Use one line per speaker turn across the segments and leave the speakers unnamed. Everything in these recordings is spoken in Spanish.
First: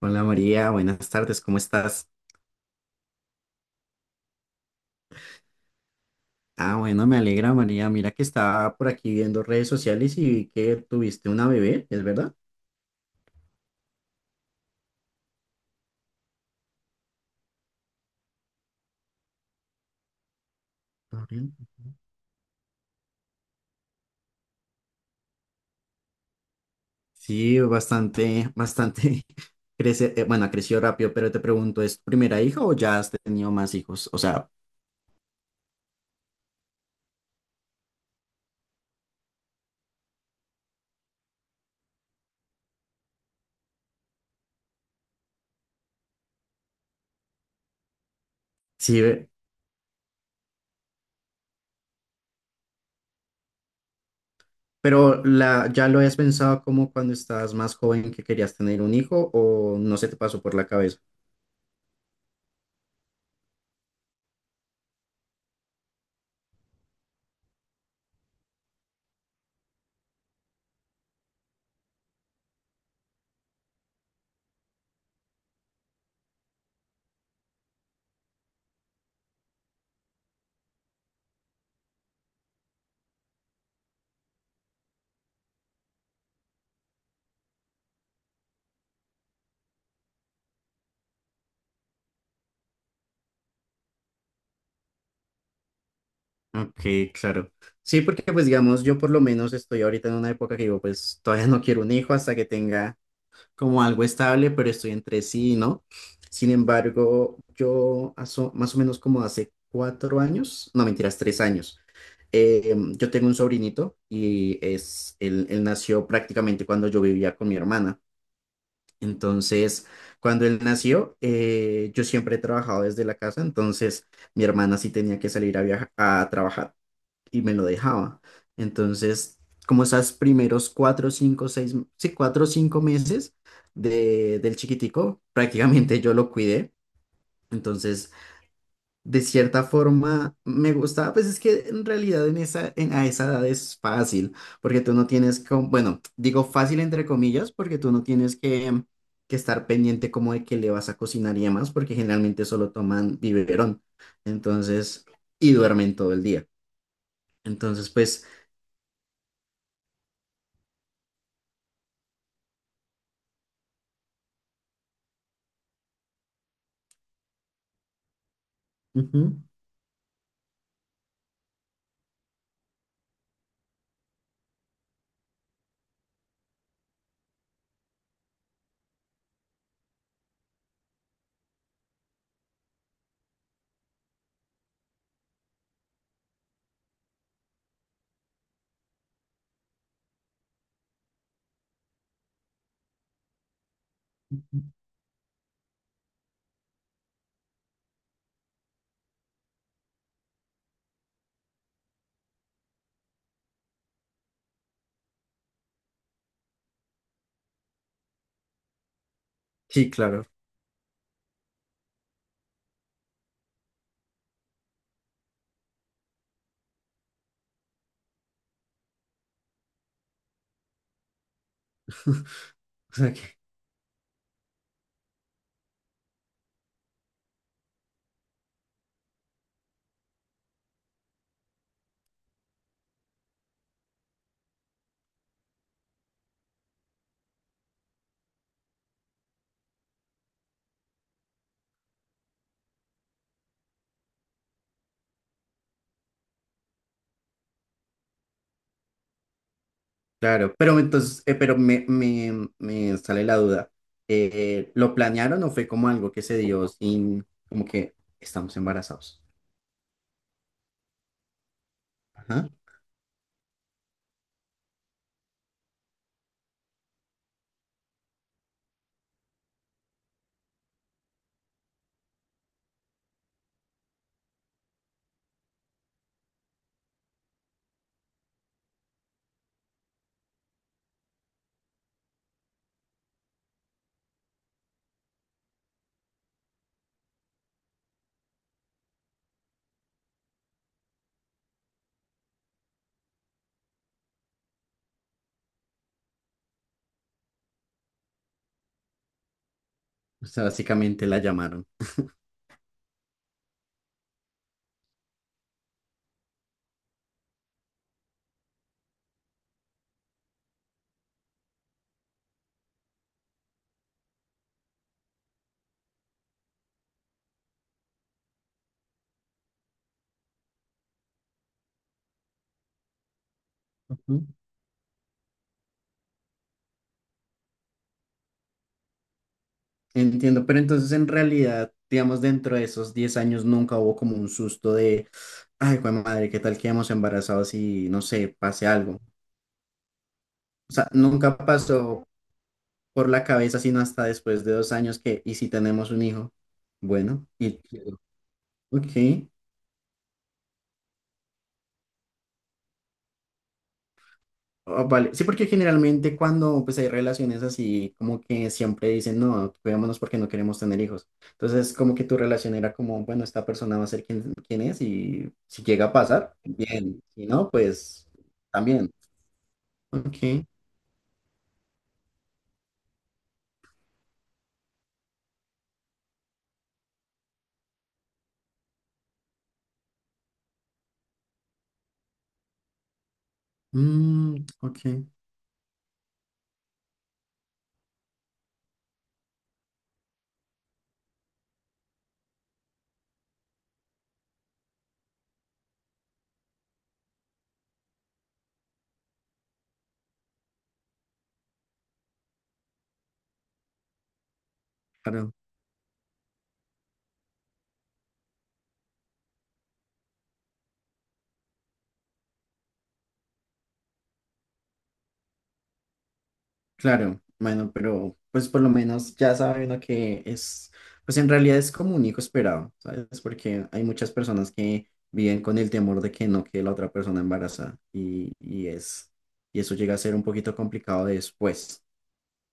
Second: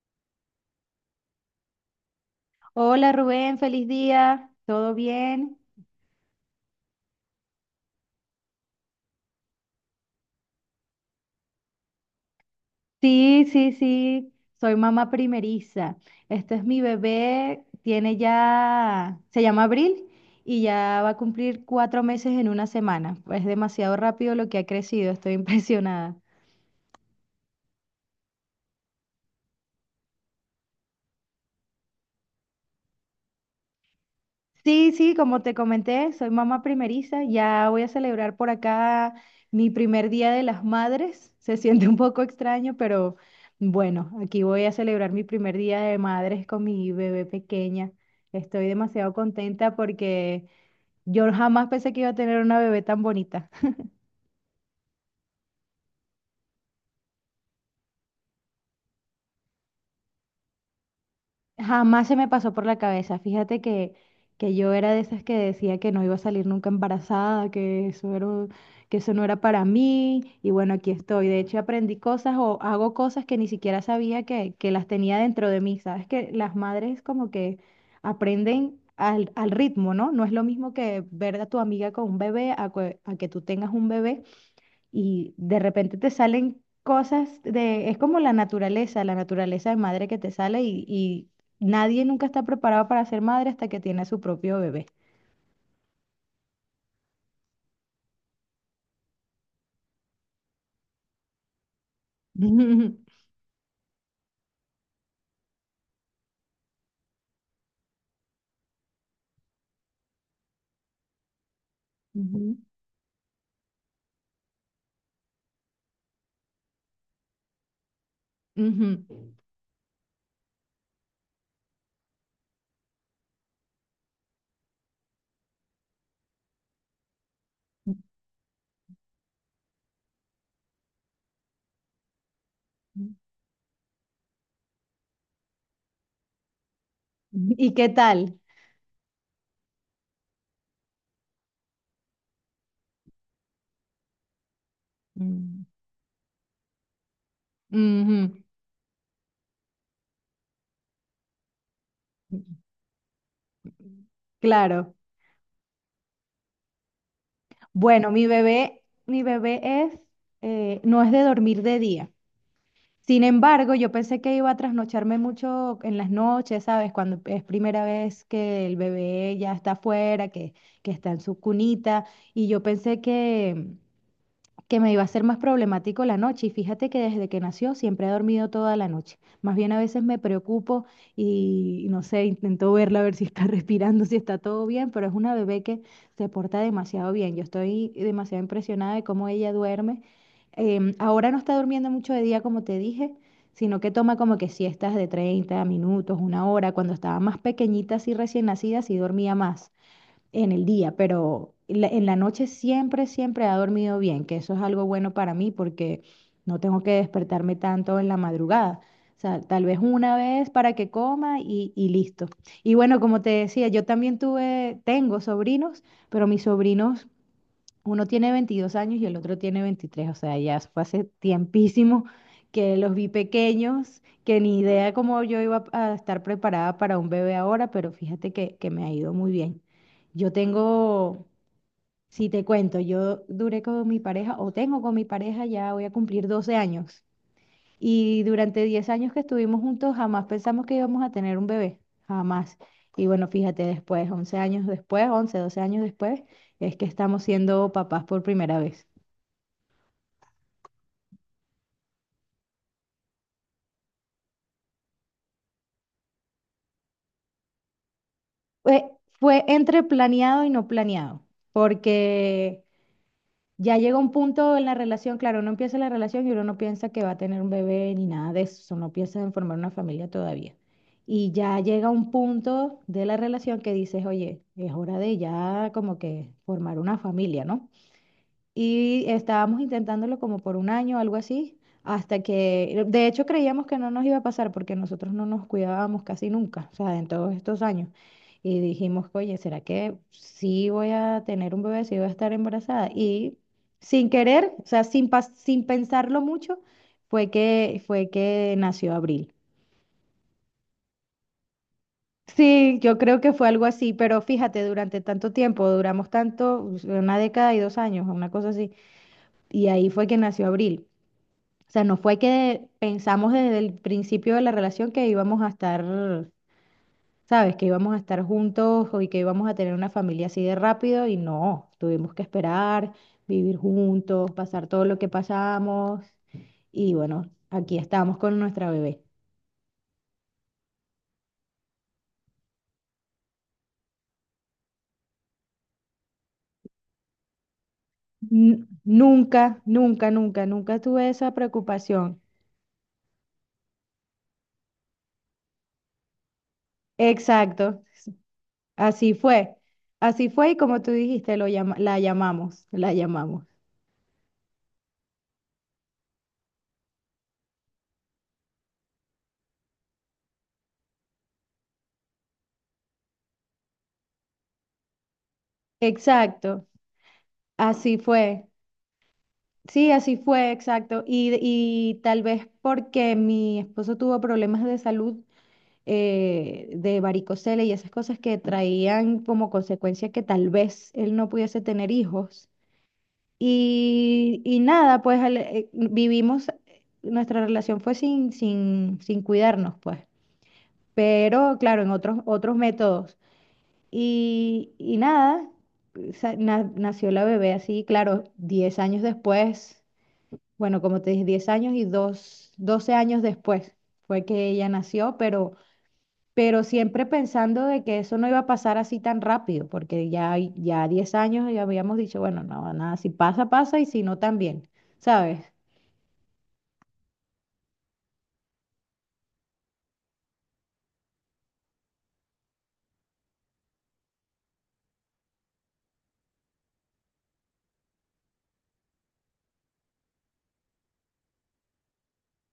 Hola María, buenas tardes, ¿cómo estás?
Hola Rubén, feliz día. ¿Todo bien?
Ah, bueno, me alegra María, mira que estaba por aquí viendo redes sociales y vi que tuviste una bebé, ¿es verdad?
Sí, sí, sí. Soy mamá primeriza. Este es mi bebé. Tiene ya, se llama Abril y ya va a
Gabriel.
cumplir 4 meses en una semana. Es demasiado rápido lo que ha crecido. Estoy impresionada.
Sí, bastante, bastante, crece, bueno, creció rápido, pero te pregunto, ¿es tu primera hija o ya has tenido más hijos? O sea,
Sí, sí, como te comenté, soy mamá primeriza, ya voy a celebrar por acá mi primer día de las madres. Se siente un poco extraño, pero bueno, aquí voy a celebrar mi primer día de madres con mi bebé pequeña. Estoy
sí,
demasiado contenta porque yo jamás pensé que iba a tener una bebé tan bonita.
pero ¿ya lo habías pensado como cuando estabas más joven que querías tener un hijo o no se te pasó por la cabeza?
Jamás se me pasó por la cabeza. Fíjate que yo era de esas que decía que no iba a salir nunca embarazada, que eso era, que eso no era para mí. Y bueno, aquí estoy. De hecho, aprendí cosas o hago cosas que ni siquiera sabía que las tenía dentro de mí. Sabes que las madres como que aprenden al ritmo, ¿no? No es lo mismo que ver a tu amiga con un bebé a que tú tengas un bebé y de repente te salen cosas de, es como la naturaleza de madre que te sale y nadie nunca está preparado para ser madre hasta que tiene a su propio bebé.
Ok, claro. Sí, porque pues digamos, yo por lo menos estoy ahorita en una época que digo, pues todavía no quiero un hijo hasta que tenga como algo estable, pero estoy entre sí, y ¿no? Sin embargo, yo más o menos como hace 4 años, no mentiras, 3 años,
Ujú,
yo tengo un sobrinito y es, él nació prácticamente cuando yo vivía con mi hermana.
ujú.
Entonces, cuando él nació, yo siempre he trabajado desde la casa, entonces mi hermana sí tenía que salir a viajar, a trabajar y me lo dejaba. Entonces, como esas primeros cuatro, cinco, seis, sí, 4 o 5 meses del chiquitico, prácticamente yo lo cuidé.
¿Y qué
Entonces,
tal?
de cierta forma, me gustaba, pues es que en realidad en esa, a esa edad es fácil, porque tú no tienes,
Mm.
como, bueno, digo fácil entre comillas, porque tú no tienes
Ujú.
que estar pendiente como de que le vas a cocinar y demás, porque generalmente solo toman biberón.
Claro.
Entonces, y duermen todo el día. Entonces,
Bueno,
pues...
mi bebé es, no es de dormir de día. Sin embargo, yo pensé que iba a trasnocharme mucho en las noches, ¿sabes? Cuando es primera vez que el bebé
Ujú.
ya está afuera, que está en su cunita, y yo pensé que me iba a ser más problemático la noche y fíjate que desde que nació siempre he dormido toda la noche. Más bien a veces me preocupo y no sé, intento verla a ver si está respirando, si está todo bien, pero es una bebé que se porta demasiado bien. Yo estoy demasiado impresionada de cómo ella duerme. Ahora no está durmiendo mucho de día, como te dije, sino que toma como que siestas de 30 minutos, una hora. Cuando estaba más pequeñita, así recién nacida, sí dormía más en el día, pero en la noche siempre, siempre ha dormido bien, que eso es algo bueno para mí porque no tengo que despertarme tanto en la madrugada. O sea, tal vez
Sí,
una
claro.
vez para que coma y listo. Y bueno, como te decía, yo también tengo sobrinos, pero mis sobrinos uno tiene 22 años y el otro tiene 23, o sea, ya fue hace tiempísimo que los
O
vi
sea que,
pequeños, que ni idea cómo yo iba a estar preparada para un bebé ahora, pero fíjate que me ha ido muy bien. Yo tengo, si te cuento, yo duré con mi pareja o tengo con mi pareja, ya voy a cumplir 12 años. Y durante 10 años que estuvimos juntos, jamás pensamos que íbamos a tener un bebé, jamás. Y bueno, fíjate, después, 11 años después, 11 12 años después, es que estamos siendo papás por primera vez.
claro, pero entonces, pero me sale la duda. ¿Lo planearon o fue como algo que se dio sin, como que estamos
Fue,
embarazados?
fue entre planeado y no planeado,
Ajá.
porque ya llega un punto en la relación, claro, uno empieza la relación y uno no piensa que va a tener un bebé ni nada de eso, no piensa en formar una familia todavía. Y ya llega un punto de la relación que dices, oye, es hora de ya como que formar una familia, ¿no? Y estábamos intentándolo como por un año, algo así, hasta que, de hecho creíamos que no nos iba a pasar porque nosotros no nos cuidábamos casi nunca, o sea, en todos estos años. Y dijimos, oye, ¿será que sí voy a tener un bebé, sí voy a estar embarazada? Y sin querer, o sea, sin pensarlo mucho, fue que nació Abril.
O sea, básicamente la llamaron.
Sí, yo creo que fue algo así, pero fíjate, durante tanto tiempo, duramos tanto, una década y 2 años, una cosa así, y ahí fue que nació Abril. O sea, no fue que pensamos desde el principio de la relación que íbamos a estar, ¿sabes? Que íbamos a estar juntos y que íbamos a tener una familia así de rápido y no, tuvimos que esperar, vivir
Ujú.
juntos, pasar todo lo que pasamos y bueno, aquí estamos con nuestra bebé.
Entiendo, pero entonces en realidad, digamos, dentro de esos 10 años nunca hubo como un susto de, ay, jue madre, ¿qué tal quedamos embarazados y no sé,
N-
pase algo?
nunca, nunca, nunca,
O
nunca
sea,
tuve esa
nunca pasó
preocupación.
por la cabeza, sino hasta después de 2 años que, y si tenemos un hijo, bueno, y,
Exacto, así
ok.
fue. Así fue y como tú dijiste, la llamamos, la llamamos.
Ah, vale, sí, porque generalmente cuando pues hay relaciones así, como que siempre dicen, no, cuidémonos porque no queremos tener hijos, entonces como que tu relación era como, bueno, esta persona va a ser quien, quien es y si llega a pasar,
Exacto,
bien, si no,
así
pues
fue.
también,
Sí, así
ok,
fue, exacto. Y tal vez porque mi esposo tuvo problemas de salud de varicocele y esas cosas que traían como consecuencia que tal vez él no pudiese tener hijos.
mm,
Y
ok,
nada, pues vivimos, nuestra relación fue sin cuidarnos, pues. Pero claro, en otros métodos. Y nada, nació la bebé así, claro, 10 años después. Bueno, como te dije, 10 años y dos, 12 años después fue que ella nació,
claro.
pero, siempre pensando de que eso no iba a pasar así tan rápido, porque ya 10 años ya habíamos dicho, bueno, no, nada, si pasa, pasa y si no, también, ¿sabes?
Claro, bueno, pero pues por lo menos ya sabe uno que es, pues en realidad es como un hijo esperado, ¿sabes? Porque hay muchas personas que viven con el temor de que no quede la otra persona embarazada y eso llega a ser un poquito complicado después.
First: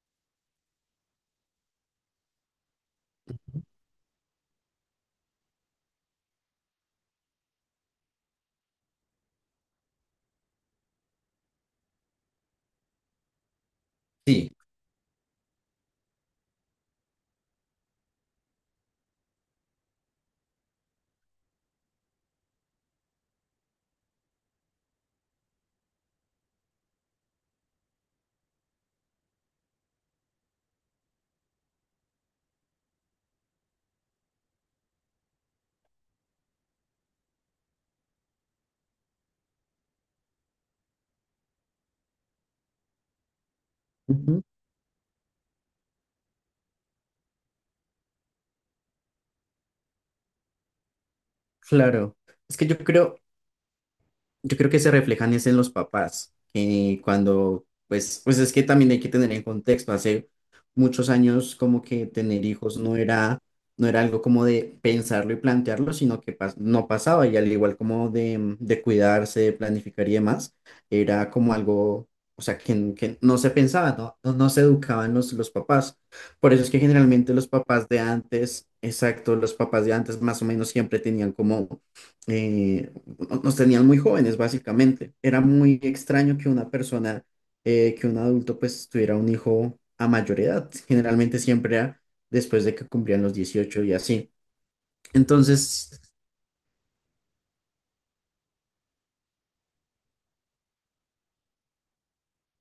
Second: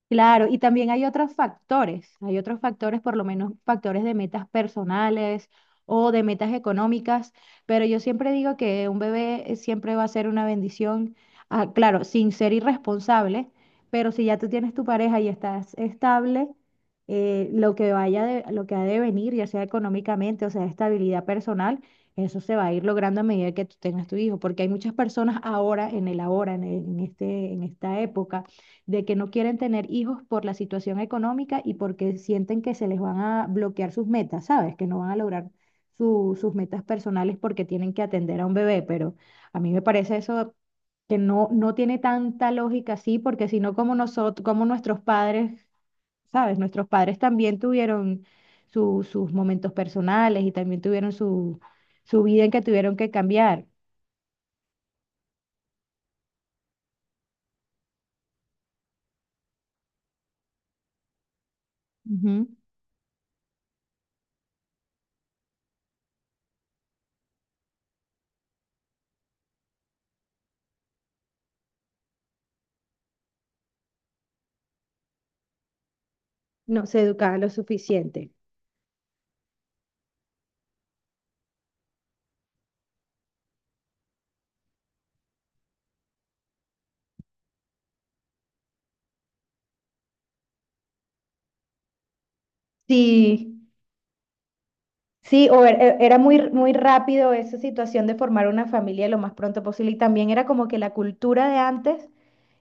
Claro, y también hay otros factores, por lo menos factores de metas personales o de metas económicas, pero yo siempre digo que un bebé siempre va a ser una bendición, ah, claro, sin ser irresponsable, pero si ya tú
Sí,
tienes tu pareja y estás estable, lo que ha de venir, ya sea económicamente o sea estabilidad personal, eso se va a ir logrando a medida que tú tengas tu hijo, porque hay muchas personas ahora, en el ahora, en este, en esta época de que no quieren tener hijos por la situación económica y porque sienten que se les van a bloquear sus metas, ¿sabes? Que no van a lograr sus metas personales porque tienen que atender a un bebé, pero a mí me parece eso que no, no tiene tanta lógica así, porque si no, como
ujú,
nosotros, como nuestros padres, ¿sabes? Nuestros padres también tuvieron sus momentos personales y también tuvieron su,
claro.
su, vida en
Es
que
que yo
tuvieron que
creo,
cambiar.
Yo creo que se reflejan es en los papás, que cuando, pues es que también hay que tener en contexto, hace muchos años como que tener
Ujú.
hijos no era, no era algo como de pensarlo y plantearlo, sino que no pasaba, y al igual como de cuidarse, de planificar y demás, era como algo, o sea, que no se pensaba, no, no, no se educaban los papás. Por eso es que
No se
generalmente
educaban
los
lo
papás de
suficiente.
antes, exacto, los papás de antes más o menos siempre tenían como... eh, nos tenían muy jóvenes, básicamente. Era muy extraño que una persona, que un adulto, pues tuviera un hijo a mayor edad. Generalmente siempre era después de que cumplían los
Sí,
18 y así.
sí, o
Entonces,
era muy, muy rápido esa situación de formar una familia lo más pronto posible. Y también era como que la cultura de antes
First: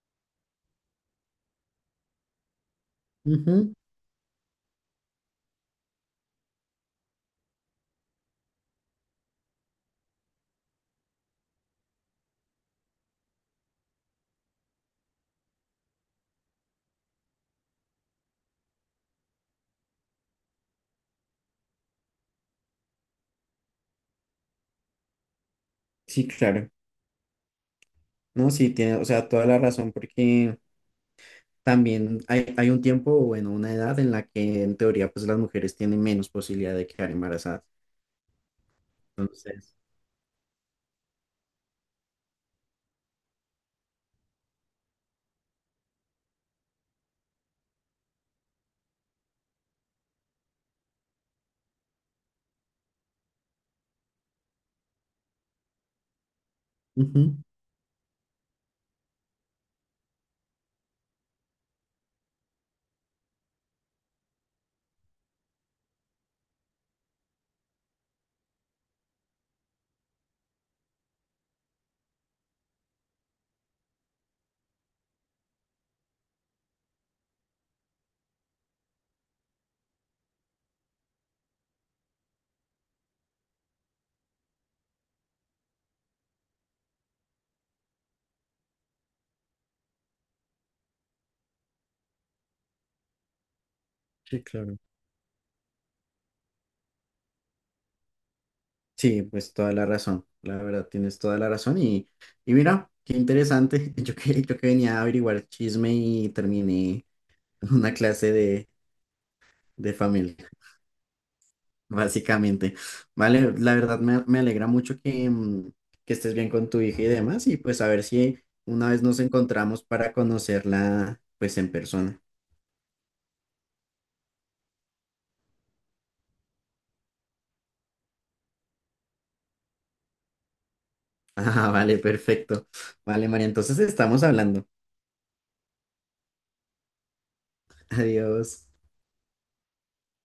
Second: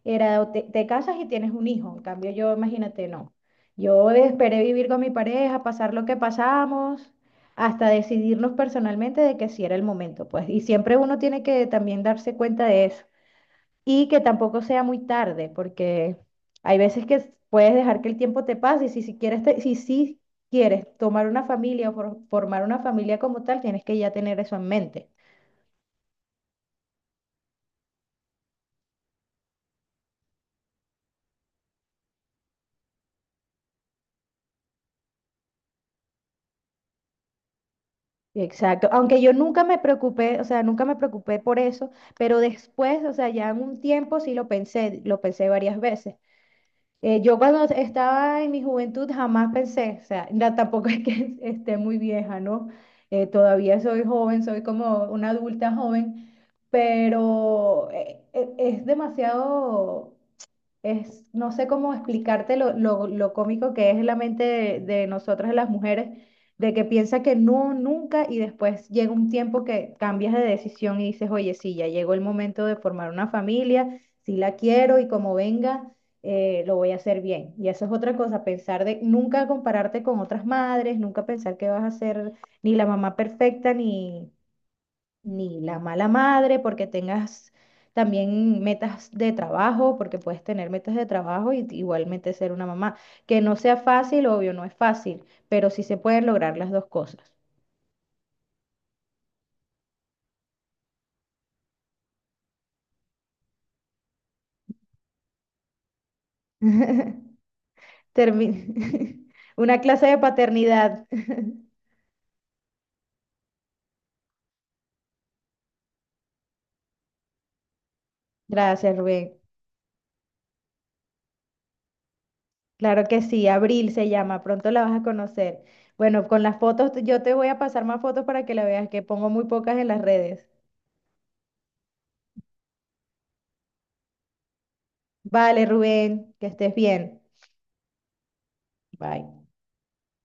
era o te casas y tienes un hijo. En cambio, yo, imagínate, no.
ujú,
Yo esperé vivir con mi pareja, pasar lo que pasamos, hasta decidirnos personalmente de que sí era el momento, pues. Y siempre uno tiene que también darse cuenta de eso y que tampoco sea muy tarde, porque hay veces que puedes dejar que el tiempo te pase y si, si quieres, te- si, sí quieres tomar una familia o formar una familia como tal, tienes que ya tener eso en mente.
sí, claro. No, sí, tiene, o sea, toda la razón, porque también hay un tiempo, o bueno, una edad en la que en teoría, pues las mujeres tienen menos posibilidad de quedar embarazadas.
Exacto, aunque yo nunca
Entonces,
me preocupé, o sea, nunca me preocupé por eso, pero después, o sea, ya en un tiempo sí lo pensé varias veces. Yo cuando estaba en mi juventud jamás pensé, o sea, tampoco es que esté muy vieja, ¿no? Todavía soy joven, soy como una adulta joven,
ujú,
pero es demasiado es, no sé cómo explicarte lo cómico que es la mente de nosotras las mujeres, de que piensa que no, nunca, y después llega un tiempo que cambias de decisión y dices, oye, sí, ya llegó el momento de formar una familia, sí la quiero y como venga, lo voy a hacer bien. Y eso es otra cosa, pensar de nunca compararte con otras madres, nunca pensar que vas a ser ni la mamá perfecta, ni la mala madre, porque tengas también metas de trabajo, porque puedes tener metas de trabajo y igualmente ser una mamá. Que no sea fácil,
sí,
obvio, no es
claro.
fácil, pero sí se pueden lograr las dos cosas.
Sí, pues toda la razón, la verdad tienes toda la razón y mira, qué interesante, yo que venía a averiguar chisme y terminé en una clase de,
Termi- una
de
clase de
familia,
paternidad.
básicamente. Vale, la verdad me alegra mucho que estés bien con tu hija y demás y pues a ver si una
Gracias,
vez nos
Rubén.
encontramos para conocerla pues en persona.
Claro que sí, Abril se llama, pronto la vas a conocer. Bueno, con las fotos, yo te voy a pasar más fotos para que la veas, que pongo muy pocas en las redes.
Ah, vale, perfecto. Vale, María, entonces estamos hablando.
Vale, Rubén, que estés bien.
Adiós.
Bye.